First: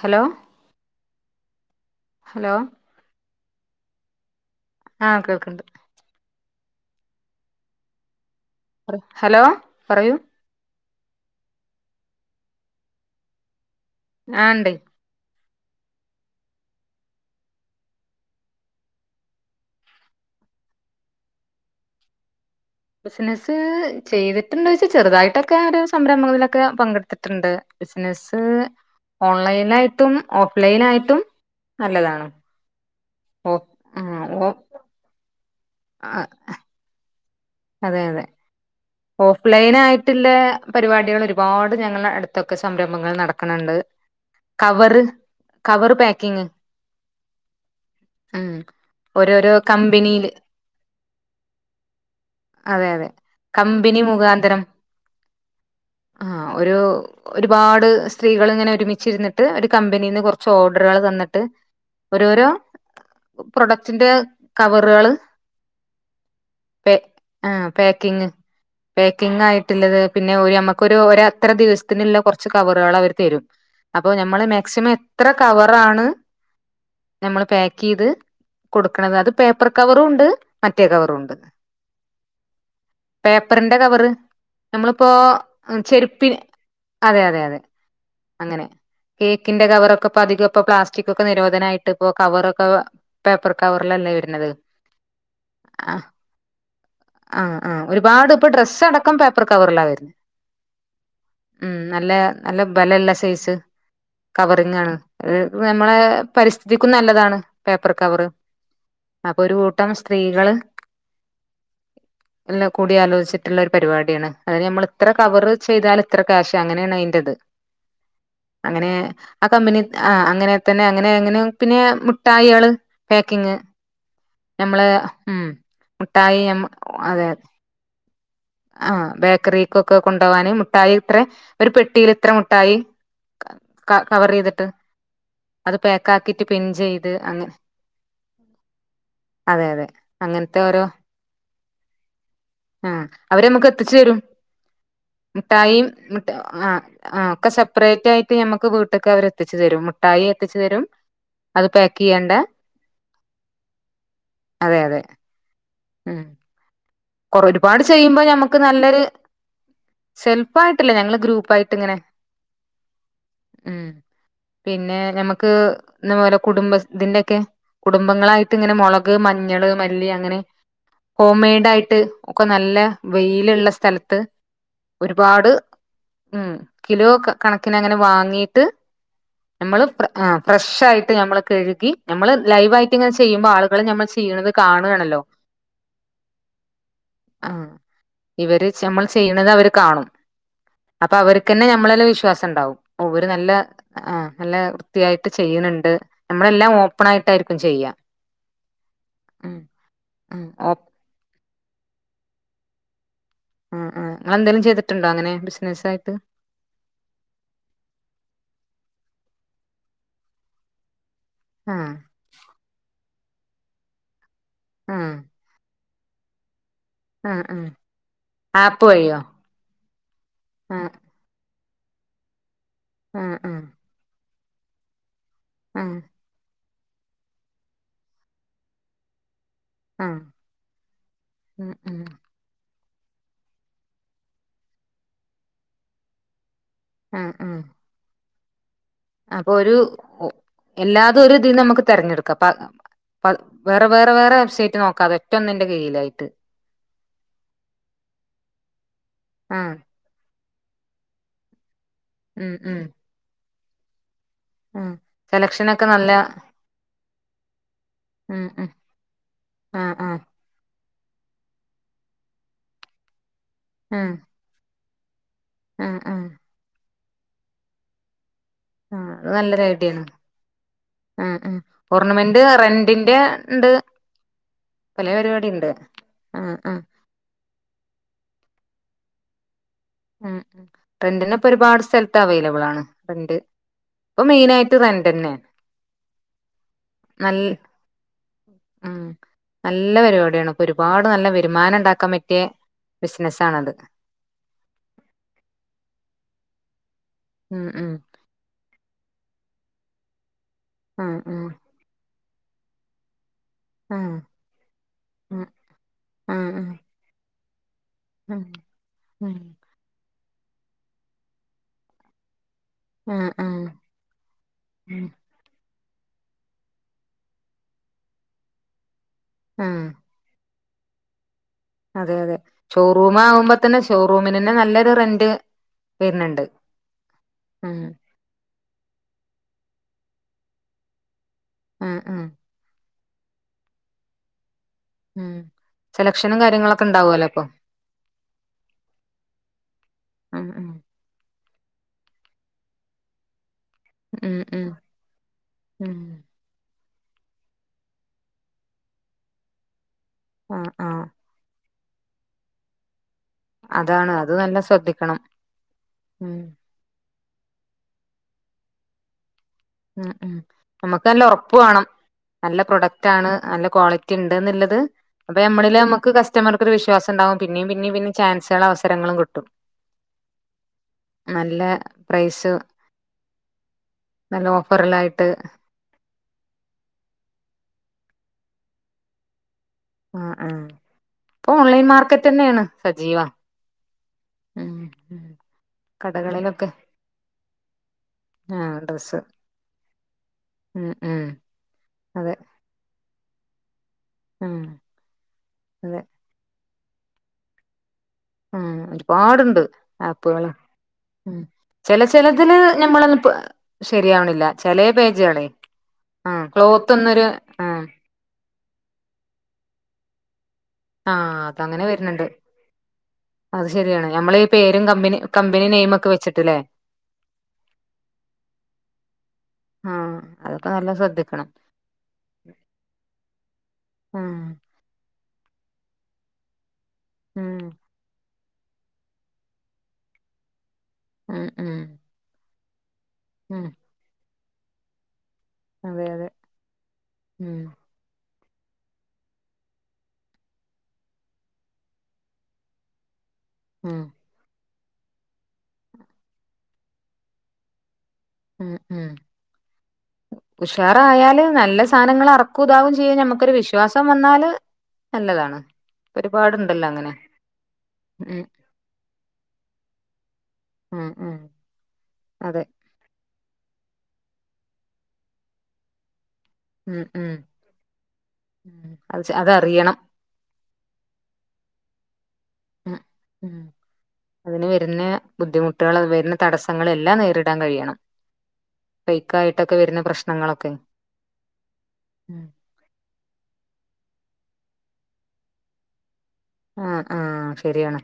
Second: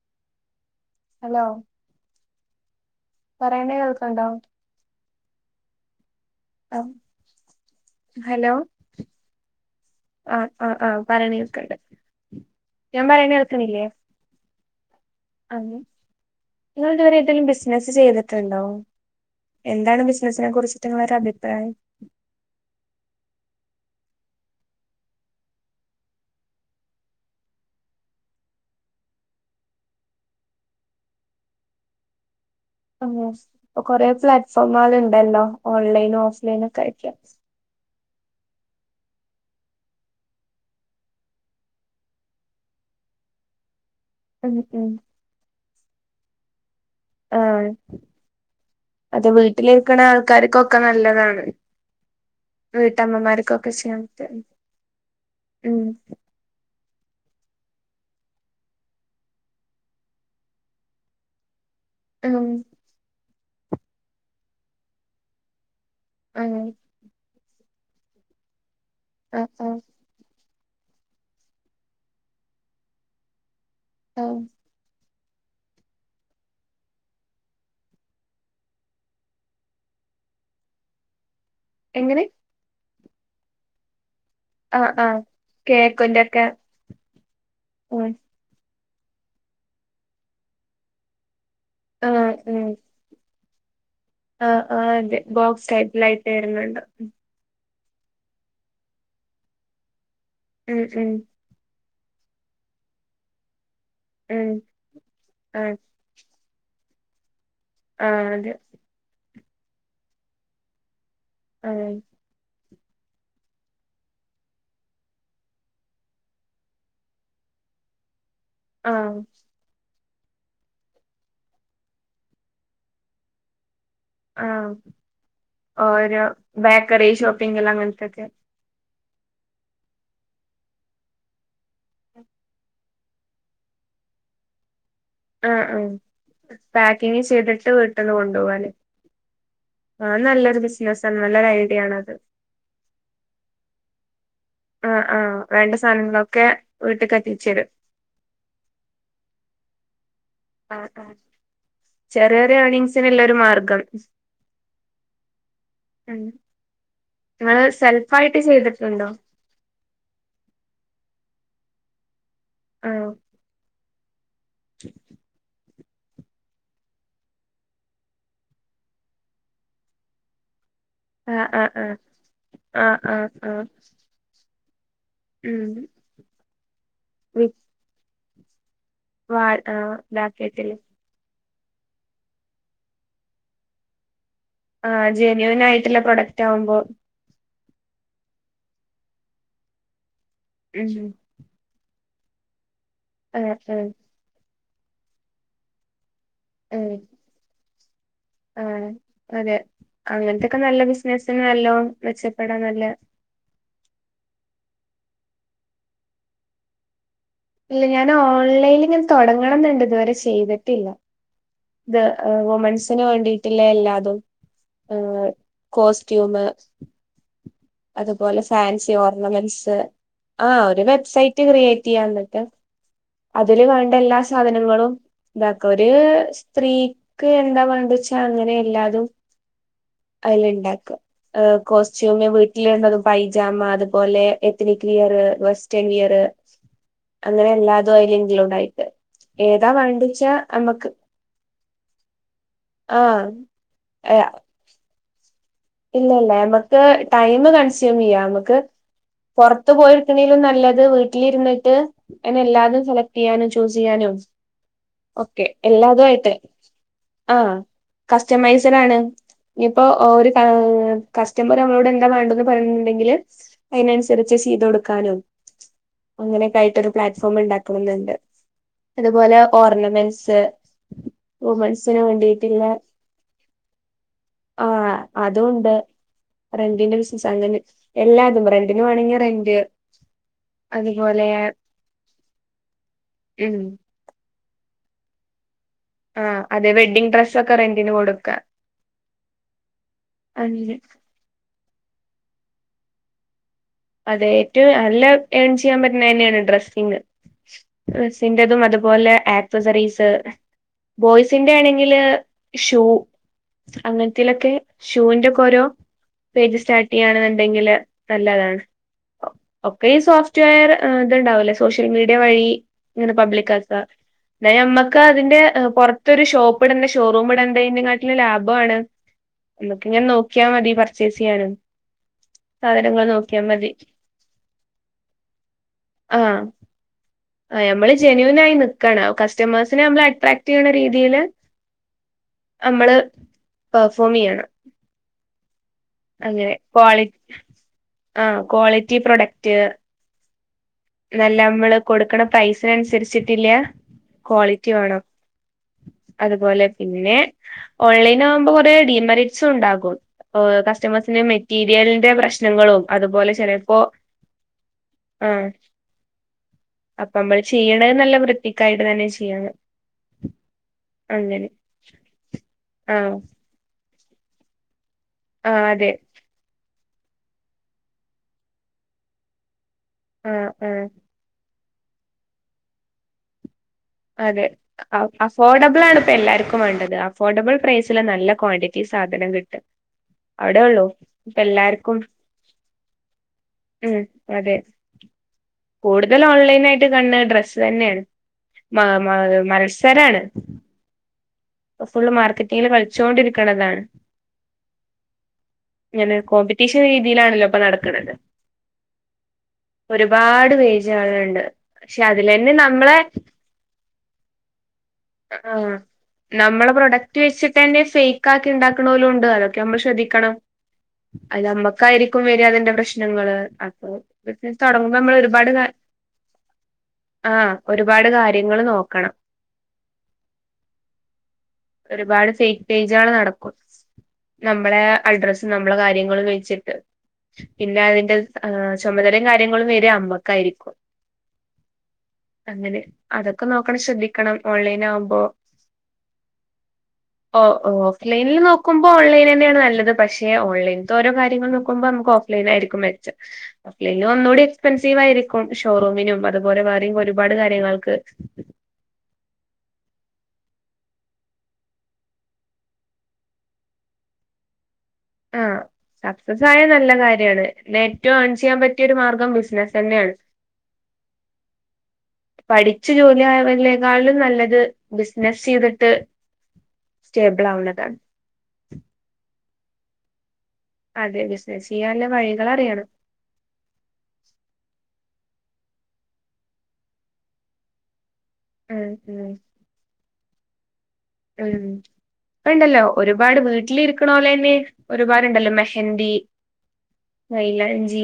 Hello hello പറയണ് കേൾക്ണ്ടോ? ആഹ് കേൾക്ക്‌ണ്ട് അഹ് ഹലോ പറയൂ അ അ ആഹ് പറയണ് കേൾക്ക്‌ണ്ട്. ഞാൻ പറയണ് കേൾക്ക്ണില്ലേ ആഹ് ണ്ട് നിങ്ങള് ഇതുവരെ ഏതെലും ബിസിനസ് ചെയ്തിട്ട്ണ്ടോ? എന്താണ് ബിസിനസിനെ കുറിച്ചിട്ട് ഇങ്ങളൊരു അഭിപ്രായം ബിസിനസ്സ് ചെയ്തിട്ടുണ്ടോച്ചാ ചെറ്തായിട്ടൊക്കെരു സംരംഭങ്ങളിലൊക്കെ പങ്കെട്ത്തിട്ട്ണ്ട്. ബിസിനസ്സ് ഓൺലൈലായിട്ടും ഓഫ്‌ലൈനായിട്ടും നല്ലതാണ്. സ് ഓ പ്പ കൊറേ ഉം ഓ പ്ലാറ്റ്ഫോമുകള്ണ്ടല്ലോ ഓൺലൈൻ ആ ഓഫ്‌ലൈനൊക്കായിട്ട് അതെ അതെ ഓഫ്‌ലൈനായിട്ട്ല്ലെ പരിപാടികള് ഒരുപാട് ഞങ്ങളെ അട്ത്തൊക്കെ സംരംഭങ്ങൾ നടക്ണ് ണ്ട് ഉം ഉം കവറ് കവർ പേക്കിങ്. ആഹ് അത് ഓരോരോ വീട്ടിലിരിക്ക്ണെ കമ്പനിയില് ആൾക്കാർക്കൊക്കെ നല്ലതാണ്. വീട്ടമ്മമാർക്കൊക്കെ മ്പനി ചെയ്യാൻ പറ്റും മുഖാന്തരം ഉം ആഹ് ഒരു ഒരുപാട് സ്ത്രീകൾ ഇങ്ങനെ ഒരുമിച്ചിരുന്നിട്ട് ഒരു കമ്പനിൽ നിന്ന് കുറച്ച് ഓർഡറുകൾ തന്നിട്ട് ഓരോരോ ഉം പ്രൊഡക്ടിന്റെ കവറുകൾ ഉം ആ പാക്കിങ് പേക്കിങ് ആ ആയിട്ടുള്ളത് പിന്നെ [unintelligible] ഒരു ഒരു അത്ര ദിവസത്തിനുള്ള കുറച്ച് കവറുകൾ അവർ തരും അപ്പൊ ആ ഞമ്മള് മാക്സിമം എത്ര കവറാണ് നമ്മൾ പാക്ക് ചെയ്ത് കൊടുക്കണത് അത് പേപ്പർ കവറും ഉണ്ട് മറ്റേ കവറും ഉണ്ട് എങ്ങനെ പേപ്പറിന്റെ കവറ് ആ ആ നമ്മളിപ്പോ കേക്കിന്റെ ചെരുപ്പി ഒക്കെ അതേ അതേ അങ്ങനെ കേക്കിന്റെകവറോക്കെ ഇപ്പം അധികം പ്ലാസ്റ്റിക് ഒക്കെ നിരോധി അതിനായിട്ട് ഇപ്പോ ആ ആ കവറൊക്കെ ഉം [inaudible] [unintelligible] വരുന്നത് ആഹ് ആഹ് അതെ ബോക്സ് ടൈപ്പിലൈറ്റ് വരുന്നുണ്ട്. ആഹ് ആഹ് ഒരുപാട് ഇപ്പൊ ഡ്രസ്സ് അടക്കം പേപ്പർ കവറിലാ വരുനേ - ഉം ഉം ഉം നല്ല നല്ല ബലല്ല സൈസ് ഉം കവറിങ് ആണ് [unintelligible] ആഹ് നമ്മളെ പരിസ്ഥിതിക്കും നല്ലതാണ്. പേപ്പർ ആഹ് കവറെ അതെ - അപ്പൊ ഒരു കൂട്ടം സ്ത്രീകള് അഹ് എല്ല കൂടി ആലോചിച്ചിട്ടു ഒരു പരിപാടിയാണ്. അതിന് നമ്മൾ ഇത്ര കവർ ചെയ്താൽ ഇത്ര ക്യാഷ് അങ്ങനെയാണ് അതിന്റേത് അങ്ങനെ ആഹ് ആ കമ്പനി ആ അങ്ങനെ തന്നെ അങ്ങനെ അങ്ങനെ പിന്നെ മുഠായികളു പാക്കിങ് ആഹ് നമ്മള് ഉം മുട്ടായി [unintelligible] ക്കറിഷോപ്പിംഗ് എല്ലാം മ [unintelligible] ത്തത് ആഹ് ബേക്കറിക്കൊക്കെ കൊണ്ടുപോകാന് മുട്ടായി ഇത്ര ഒരു പെട്ടിൽ ഇത്ര മുട്ടായി കവർ ചെയ്തിട്ട് ആഹ് അത് ആഹ് പാക്ക് ആക്കിട്ട് പിൻ ചെയ്ത് പാക്കിങ് അങ്ങനെ ചെയ്തിട്ട് വീട്ടീന്ന് കൊണ്ടുപോവല്ലെ അതെ അതെ ആഹ് അങ്ങനത്തെ നല്ലൊരു ബിസിനസാണ് നല്ലെ എവിടെ ആണത് ആ അവരെ നമുക്ക് എത്തിച്ചു തരും ആഹ് ആഹ് വേണ്ട മിഠായും സാധനങ്ങളൊക്കെ ആഹ് വീട്ട്ക്ക് ആഹ് ഒക്കെ എത്തിച്ചരും സെപ്പറേറ്റ് ആയിട്ട് ഞമ്മക്ക് വീട്ടക്കെ അവര് എത്തിച്ച് തരും മുട്ടായി എത്തിച്ചു ആ തരും അത് പാക്ക് ചെയ്യേണ്ട ചെറിയറിയ എർണിങ്സ് ഇല്ല ഒരു മാർഗം അതെ ഉം കുറ നിങ്ങള് ഒരുപാട് ചെയ്യുപ്പോൾ സെൽഫായിട്ട് ഞമ്മുക്ക് നല്ലൊരു ചെയ്തിട്ടുണ്ടോ സെൽഫ് ആയിട്ടില്ല ഞങ്ങള് ഗ്രൂപ്പായിട്ട് ഇങ്ങനെ ആഹ് ഉം പിന്നെ ഞമുക്ക് ഇതുപോലെ കുടുംബ ഇതിന്റക്കെ കുടുംബങ്ങളായിട്ട് ഇങ്ങനെ മുളക് മഞ്ഞള് മല്ലി അങ്ങനെ ഹോം ആഹ് മെയ്ഡ് ആഹ് ആയി ആഹ് ട്ട് ഒക്കെ നല്ല ആഹ് ആഹ് ആഹ് വെയിലുള്ള സ്ഥലത്ത് ഒരുപാട് ഉം ഉ കിലോ വി കണക്കിന് അങ്ങനെ വാങ്ങി ട്ട് വാ നമ്മള് ആഹ് ഫ്ര അ ഇതാക്കിയിട്ടില്ലേ ഫ്രഷായിട്ട് ഞമ്മള് കഴുകി നമ്മള് ലൈവായിട്ട് ഇങ്ങനെ ചെയ്യുമ്പോ ആളുകള് നമ്മള്ച്ച് ആ ജെന്യുവിൻ ആയിട്ടുള്ള പ്രൊഡക്റ്റ് ആവുമ്പോ ആ ഇവര്ച്ചാ നമ്മൾ ചെയ്യണത് അവര് കാണും ഉം അപ്പ അവര്ക്കന്നെ ഞമ്മളെലെ വിഷ് ശ്വാസം ഉണ്ടാവും. ഓര് നല്ല ആഹ് ആഹ് ആഹ്‌ നല്ല ത്തിയായിട്ട് ചെയ്യ്ണ് ണ്ട് നമ്മളെല്ലാം ഓപ്പൺ ആയിട്ടായിരിക്കും ചെയ്യാ. ആണ്. അതെ ഉം ഉം അങ്ങനത്തൊക്കെ ഓപ്പ നല്ല ബിസ്നസ് നല്ലോം മെച്ചപ്പെടാൻ നല്ല ആ ആഹ് നിങ്ങളെന്തെലും ചെയ്തിട്ട്ണ്ടോ അങ്ങനെ ബിസിനസ്സായിട്ട്? ഇല്ല അഞാൻ ഓൺലൈനിൽ ഇങ്ങനെ തൊടങ്ങണംന്നുണ്ട്. ഇതുവരെ ചെയ്തിട്ടില്ല. ആഹ് ഇത് ഏഹ് വുമൺസിന് വേണ്ടി ട്ടില്ല എല്ലാതും ആഹ് ഏഹ് കോസ്റ്റ്യൂമ് ആഹ് ആഹ് അതുപോലെ ആപ്പ് ഫാൻസി വഴിയോ ഓർണമെൻസ്, ആ ഒരു ആഹ് വെബ്സൈറ്റ് ക്രിയേ റ്റിയാ ഇന്നട്ട് ആഹ് ആഹ് അതില് വേണ്ട എല്ലാ സാധനങ്ങളും ഇതാക്ക ഒര് ആഹ് സ്ത്രീക്ക് എന്താ വേണ്ട്ച്ചാ അങ്ങനെ എല്ലാതും ആഹ് അയ്‌ലിണ്ടാക്ക ഏഹ് ഉം ഉം കോസ്റ്റ്യൂമ് വീട്ട ള്ളതും പൈജാമ അതുപോലെ എത്നിക് വിയർ വെസ്റ്റേൺ വിയർ ഇ ആഹ് അങ്ങനെ ആഹ് എല്ലാതും അയ്ല് ഇൻക്ലൂഡ് ആയിട്ട് അപ്പൊ ഏതാ ഒരു വേണ്ടിച്ചാ നമ്മക്ക് എല്ലാതൊരിതിന്നമ്മക് തെരഞ്ഞെടു ക്ക പർ ആഹ് പർ വേറെ വേറെ വേറെ വെബ്സൈറ്റ് നോക്കാതെ ഒറ്റ ഒന്നിന്റെ ഇല്ല കീഴിലായിട്ട് ഇല്ല നമക്ക് ടൈം കൺസ്യൂം ചെയ്യാം നമുക്ക് പുറത്ത് ആഹ് പോയി എടുക്കണേലും നല്ല ന്നല്ലത് വീട്ടിലിരുന്നിട്ട് എന്നെ ഉം ഉം എല്ലാതും സെലക്റ്റെയ്യാന് ചൂസ് ചെയ്യാനും ആഹ് ഒക്കെ സെലക്ഷനൊക്കെ നല്ല എല്ലാതുആയിട്ട് ആ ഉം ഉം കസ്റ്റമൈസ്ടാണ് ഇപ്പോ ആഹ് ആഹ് ഓരോ ഏഹ് കസ്റ്റമറ് നമ്മളോട് എന്താ വേണ്ടന്ന് പറയുന്നുണ്ടെങ്കില് ആഹ് അയ്നനുസരിച്ച് ചെയ്തൊട് കാനും ആഹ് ആഹ് അങ്ങനെയൊക്കെ ആയിട്ടൊരു പ്ലാറ്റ്ഫോം ഇണ്ടാക്കണന്നുണ്ട് ആഹ് അത് അതുപോലെ നല്ലൊരു ഐഡിയാണ് ഓർണമെന്റ്സ് ആഹ് ആഹ് വുമൻസിന് ഓർണമെന്റ് വേണ്ടിയിട്ടുള്ള റെന്റിന്റെ ഇണ്ട് ആ പലേ പരിപാടി ഇണ്ട് അതൊണ്ട് ആഹ് ആഹ് റെന്റിന്റെ ബിസിനസ് അങ്ങെനെ എല്ലാതും റെ അതിന് വേണമെങ്കിൽ റെന്റ് ഉം അതുപോലെ റെന്റിനപ്പ ഒരുപാട് സ്ഥലത്ത് അവൈലബിൾ ആണ് റെന്റ് ഉം ഇപ്പൊ മെയിനയിട്ട് റെന്റന്നെ ആ അതെ വെഡ്ഡിംഗ് നൽ ഡ്രസ്സ് ഒക്കെ റെന്റിന് കൊടുക്ക ഉം നല്ല പരിപാടിയാണ് ഇപ്പൊ അങ്ങനെ ഒരുപാട് നല്ല വരുമാനം ഉണ്ടാക്കാൻ പറ്റിയ ബിസിനസ് ആണത് അതെ ഏറ്റവും നല്ല ൺ ചെയ്യാൻ പറ്റുന്ന തന്നെയാണ് ഡ്രസ്സിങ്ങ് ഉം ഉം ഡ്രെസ്ന്റേതും അത് പോലെ ആക്‌സാസറീസ് ആഹ് ആഹ് ബോയ്സിന്റെ ആണെങ്കില് ഷൂ ആഹ് അങ്ങനത്തെലെക്കെ ഷൂവിന്റെ ഒക്കെ ഓരോ ആഹ് പേജ് ആഹ് സ്റ്റാർട്ട് ചെയ്യാണ് വെ ഉണ്ടെങ്കിൽ നല്ലതാണ് ആഹ് ഉം ഈ സോഫ്റ്റ്വെയർ ആഹ് ഇതുണ്ടാവല്ലേ സോഷ്യൽ മീഡിയ വഴി ഇങ്ങനെ ആഹ് പബ്ലിക് ആഹ് ആക്ക ന്നെ അമ്മക്ക് ഉം അതിന്റെ ങ് പൊർ ത്തൊരു ഷോപ്പ് ഇടണ്ട ഷോറൂം ഇടണ്ടയിന്റെ കാട്ടിലില് ലാഭാണ് ആഹ് നമക്ക് ഇങ്ങനെ നോക്കിയാ മതി പർച്ചേസെയ്യാനും അതെ അതെ ഷോറൂം ആകുമ്പോ തന്നെ ഷോറൂമിന തന്നെ നല്ലൊരു റെന്റ് വര്ണ്ണ്ട് ആ നമ്മള് ജെനുവിൻ ആയി നക്കണ ക കസ്റ്റമേഴ്സിനെ നമ്മ അട്രക്ടെയ്യുന്ന രീതിയില് ആഹ് ആഹ് നമ്മള് പെർഫോം ചെയ്യണം ഉം സെലക്ഷനും അങ്ങനെ കാര്യങ്ങളൊക്കെ ക്വാളി ഉണ്ടാവുമല്ലോ അപ്പൊ ആ ക്വാളിറ്റി പ്രൊഡക്റ്റ്- ആ ഉ ല്ല നമ്മള് കൊടുക്കണ പൈസിന അനുസരിച്ചിട്ടില്ല- ഉം ഉം ക്വാളിറ്റി വേണം ഉം അതുപോലെ- പിന്നെ ഓൺലൈനാകുമ്പോ കൊറെേ ഡീമെറിറ്റ്സും ഉണ്ടാകും ഓ ആഹ് ആഹ് കസ്റ്റമഴ്സിനെ മെറ്റി- [unintelligible] പ്രശ്നങ്ങളും അതുപോലെ- ചിലപ്പോ അതാണ് അത് നല്ല ശ്രദ്ധിക്കണം ഉം അപ്പ നമ്മൾ ചെയ്യണ നല്ല വൃത്തിക്കായിട്ട് തന്നെ ചെയ്യാണ് ഉം ഉം നമുക്ക് നല്ല ഉറപ്പ് വേണം നല്ല പ്രൊഡക്റ്റ് ആഹ് ആണ് നല്ല ക്വാളി- ണ്ട്ന്നുള്ളത്- അപ്പൊ ആഹ് നമ്മളില് അതെ നമുക്ക് കസ്റ്റമർക്ക ഒരു വിശ്വാ- വിശ്വാസം ഉണ്ടാവും പിന്നെയും പിന്നെയ പിന്നെ ചാൻസുകള അവസരങ്ങളും കിട്ടും ആഹ ആഹ നല്ല പ്രൈസ്- അതെ നല്ല ഓഫറിലായിട്ട് അഫോർഡബിൾ ആണ്- ഇ എല്ലാർക്കും വേണ്ടത് അഫോർഡബിൾ പ്രൈസില് നല്ല ക്വാണ്ടിറ്റി സാധനം കിട്ടും ആ ആ അവിടെ ഉള്ളൂ ഇപ്പ ഇപ്പൊ ഓൺലൈൻ എല്ലാർക്കുംഉം മാർക്കറ്റ് തന്നെയാണ് സജീവ അതെ ഉം ഉം കൂടുതൽ ഓൺലൈന കടകളിലൊക്കെ ആയിട്ട് ക ഡ്ര- അത് തന്നെയാണ് ആ മ മ ഡ്രസ്സ് മത്സരാണ് ഉം ഉം ഫുള് അതെ മാർക്കറ്റിങ്ങില് കളിച്ചോൊണ്ടിരിക് ക്കണതാണ് ഉം അതെ [unintelligible] രീതിയിലാണല്ലോപ്പൊ നടക്കണത് ഉ ഒരുപാടുണ്ട് ആപ്പുകള് ഒരുപാട് ഉ പേജുകളുണ്ട് പക്ഷെ ചില ചിലതിൽ അതിലന്നെ നമ്മളെ ഞമ്മളൊന്നുപ്പ് ശരിയാവണില്ല ചില പേജുകളെ ആഹ് ആ നമ്മളെ ക്ലോത്ത് പ്രൊഡക്റ്റ് ഒന്നൊരു വെച്ചിട്ട് ആ തന്നെ ഫേക്ക് ആക്കി ഉണ്ടാക്കണലു ഉണ്ട് അത- നമ്മൾ ശ്രദ്ധിക്കണം ആഹ് അത് അതങ്ങനെ നമ്മക്കായിരിക്കും വരുന്നുണ്ട് വരിയാ അതിന്റെ പ്രശ്നങ്ങള് അത് അപ്പൊ ശരിയാണ് നമ്മള് ഈ ബിസിനസ് പേരും തുടങ്ങുമ്പോ നമ്മൾ കമ്പനി ഒരുപാട് കമ്പനി നെയിമൊക്കെ വെച്ചിട്ട്ല്ലേ ആഹ ഒരുപാട് കാര്യങ്ങൾ നോക്കണം ആഹ് അതൊക്കെ നല്ല ശ്രദ്ധിക്കണം ഒരുപാട് ഫേക്ക് പേജുകള് നടക്കും ആഹ് നമ്മുടെ അഡ്രസ- നമ്മളെ കാര്യങ്ങളൾ വെിച്ചിട്ട് ഉം പിന്നെ അതിന്റെ ആ ചുമതലയും കാര്യങ്ങളും വെര അമ്മക്കായിരിക്കും ഉം ഉം അങ്ങനെ അതൊക്കെ ഉം നോക്കണം ശ്രദ്ധിക്കണം ഓൺലൈൻ ആകുമ്പോ അതെ അതെ ഓ ഉം ഓ ഓഫ് ലൈനില്നോ നോക്കുമ്പോ ഓൺലൈൻ നെന്നെണ് നല്ലത് പക്ഷെ ഓൺലൈൻ തെ ഓരോകാര്യങ്ങൾ നോക്കുമ്പോ നമുക്ക് ഓഫ്‌ലൈനായിരിക്കും മെച്ചം. ഓഫ് ലൈൻ ഉം ഒന്നൂടി എക്സ്പെൻസീവ് ആയിരിക്കും ഷോറൂമിനും അതുപോലെ വേറിം ഒരുപാട് കാര്യങ്ങൾക്ക് ഉം ഉം ഉഷാറായാല് നല്ല സാധനങ്ങൾ അറക്കൂതാവും ചെയ്യാ നമ്മുക്കൊരു വിശ്വാസം വന്നാല് ആഹ് നല്ലതാണ് സക്സസായ ഒരുപാടുണ്ടല്ലോ നല്ല അങ്ങനെ കാര്യാണ് നെറ്റ് ഒൺ ഉം ചെയ്യാൻ പറ്റിയൊരു മാർഗം ബിസിന തന്നെണ്. ഉം ഉം അതെ പഠിച്ച് ജോല്യായ ഇലേക്കാളിലും നല്ലത് ബിസിനസെയ്തിട്ട് ഉം ഉം ഉം അഅ് ശെ അതറിയണം. അതെ ബിസിനസ് ചെയാൻ ലെ വഴി ഉം ഉം അതിന് വര്ന്നെ ബുദ്ധിമുട്ടുകൾ വര്ന്നെ തടസ്സങ്ങള് എല്ലാം നേരിടാൻ കഴിയണം. ഉം ഉം ഫെയ്ക്കായിട്ടൊക്കെ വര്ന്ന പ്രശ് ഞങ്ങളൊക്കെ ഉം അഅ് ണ്ടല്ലോ ഒരുപാട് വീട്ടിലിരിക്ക്ണോലെന്നെ ഒരുപാട്ണ്ടല്ലോ മെഹന്ദി ആഹ് ആഹ് ശെരിയാണ്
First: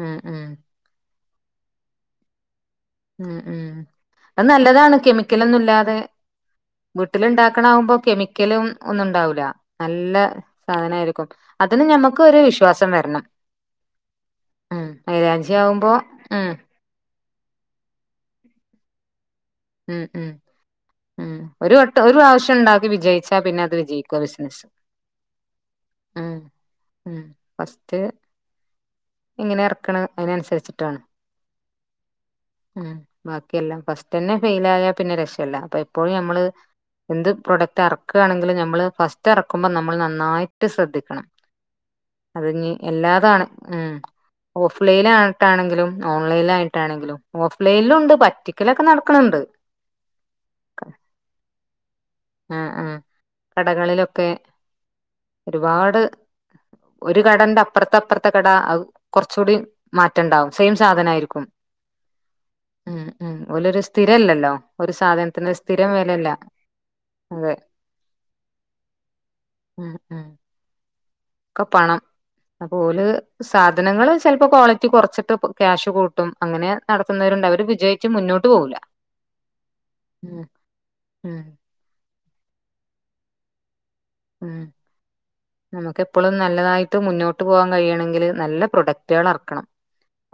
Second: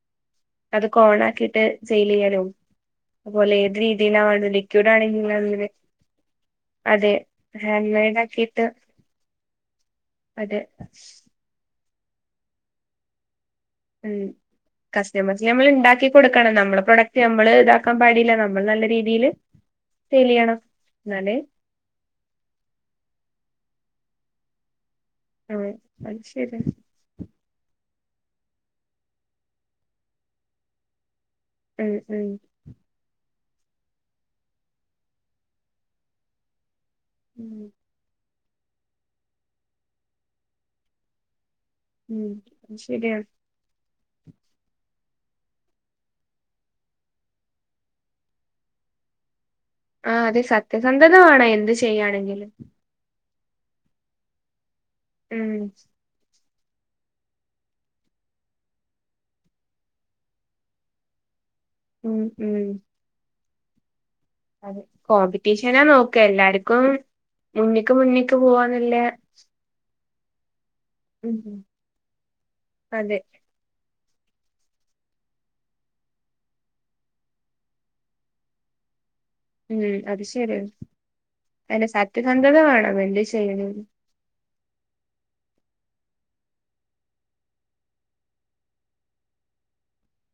ഉം ഉം ക്കിട്ട് സെയിലെയ്യാലൊ. ഉം ഉം അത് നല്ലതാണ് ആണെങ്കിൽ കെമിക്കലൊന്നും അങ്ങനെ ഇല്ലാതെ അതെ വീട്ടിലുണ്ടാ ഹാൻഡ് അങ്ങനാകുമ്പം മെയ്ഡ് കെമിക്കലും ആക്കിയിട്ട് ഒന്നും ഉണ്ടാവില്ല നല്ല അതെ സാധനം ആയിരിക്കും അത് അതിന് ഞമ്മക്ക് ഒരു വിശ്വാസം വരണം- ഉം ഉം കസ്റ്റമേഴ്സ് മൈലാഞ്ചി ആവുമ്പോ നമ്മൾഉണ്ടാക്കി ഉം കൊടുക്കണം നമ്മളെ പ്രൊഡക്ട്- ട് നമ്മള് ഇതാക്കാൻ പാടില്ല നമ്മൾ നല്ല രീതിയിയില്- ഉം ഉം ഉം ഒരു വട്ട ഒരു പ്രാവശ്യം ഉണ്ടാക്കി വിജയിച്ചാ പിന്നെ അത് വിജയി ക്കും ബിസ്സ്നസ്- ഉം അത് ശരിയാണ്- അത് എങ്ങനെ ഇറക്കണം അതിനനുസരിച്ചിട്ടാണ്- ഉം ഉം ഉം ബാക്കിയെല്ലാം ഫസ്റ്റന്നെ ഫെയിൽ ആയൽ പിന്നെ രക്ഷയില്ല പലപ്പോയും നമ്മള് എന്ത് ഉം പ്രോഡക്റ്റ് അറക്കണ നമ്മള് ഫസ്റ്റ് ഇറക്കുമ്പോ നമ്മാ നന്നായിട്ട് ശ്രദ്ധിക്കണം ഉം അതെഞ്ഞി അത് ശരിയാണ് എല്ലാതാണ് ഉം ഓഫ് ലൈനാട്ടാണെങ്കിലും ഓൺലൈൻ ലായിട്ടാണെങ്കിലും ഓഫ് ലൈൻലും ഒണ്ട് പറ്റിക്കലൊക്കെ നടക്ക് ക്കണ് ണ്ട് ആഹ് അതെ സത്യസന്ധത വാണ [unintelligible] എന്ത് ശ് ചെയ്യാണെങ്കിലും ആഹ് ആഹ് കടകളിലൊക്കെ ഉം ഒരുപാട് ഒരു കടന്റെ അപ്രത്ത അപ്രത്ത കട അഹ് കൊറ്ച്ചൂടി മാറ്റണ്ടാവും. സെയിം സാധനായിരിക്കും. ഉം ഉം ഒലരസ് ത്തിരല്ലല്ലോ അതെ ഒരു സാധനത്തിന് സ്ഥിരം വെലല്ല മുന്നിക്ക് മുന്നിക്ക് പോവാന്ന്ല്ലേ ഉം ഉം ഒക്കെ പണം അപ്പോല് അതെ സാധനങ്ങള് ചെൽപ്പോ ക്വാളിറ്റി കൊറച്ചിട്ട് ക്യാഷ് കൂട്ടും അങ്ങനെ നടത്തുന്നവരുണ്ട് അവര് വിജയിച്ച് മുന്നോട്ട് പോവുല ഉം അത് ശെര്യാണ് ഉം അയ്നെ സാറ്റ് രണ്ട [unintelligible] വാണം എന്തേ ചെയ്യ്ണ് ഉം നമക്ക് എപ്പളും നല്ലതായിട്ട് മുന്നോട്ട് പോആൻ കഴിയണെങ്കില് നല്ല പ്രൊഡക്റ്റേൾ എറക്കണം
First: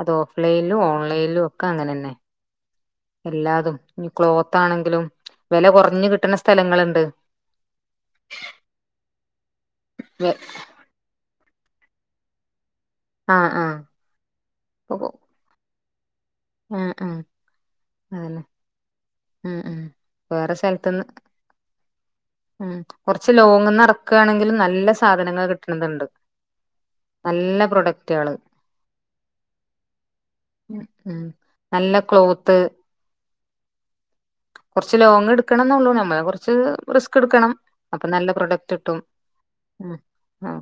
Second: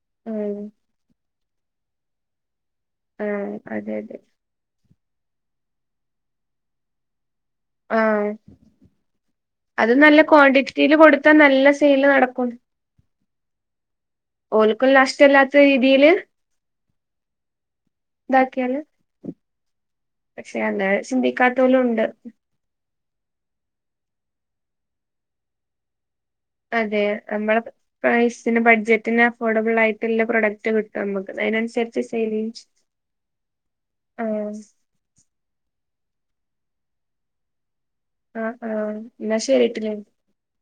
അത് ഓഫ് ഉം ലൈൻലും ഓൺലൈൻലും ഒക് ഒക്ക അങ്ങനെന്നെ ആഹ് എല്ലാതും അതെ ഇനി അതെ ക്ലോത്ത് ആണെങ്കിലും വെല കൊറഞ് കിട്ട്ണ സ്ഥലങ്ങള്ണ്ട് ആഹ് അത് നല്ല ക്വാണ്ടിറ്റില് കൊടുത്താ നല്ല സെയില് നടക്കും ആഹ് ആഹ് ഓല്ക്കും ലാസ്റ്റ് അല്ലാത്ത ഈ തീല് ആഹ് ആഹ് അതന്നെ ദാക്കിയാല് ഉം ഉം വേറെ പക്ഷെ അങ്ങനെ സ്ഥലത്ത്ന്ന് ചിന്തിക്കാത്തോലും ഉണ്ട് ഉം കൊറച്ച് ലോങ്ങുന്നെ റക്കാണെങ്കിലും നല്ല സാധനങ്ങള് കിട്ടണത്ണ്ട് അതെ ഞമ്മള പ്രൈസിന് ബഡ്ജറ്റിന് അഫോർഡബിൾ ആയിട്ടുള്ള പ്രൊഡക്റ്റ് ഉം കിട്ടും ഉം നമ്മക്ക് അയ്‌നൻസരിച്ച് സെയ് ലെയ്യും കൊറച്ചു ലോങ് എടുക്കണംന്നൊള്ളൂ ന മ്മള് കൊർച്ച് റിസ്ക് എടുക്കണം അപ്പൊ നല്ല ആ പ്രൊഡക്റ്റ് ആഹ് കിട്ടും എന്നാ ശരിട്ടില്ലേ ഉം ആഹ്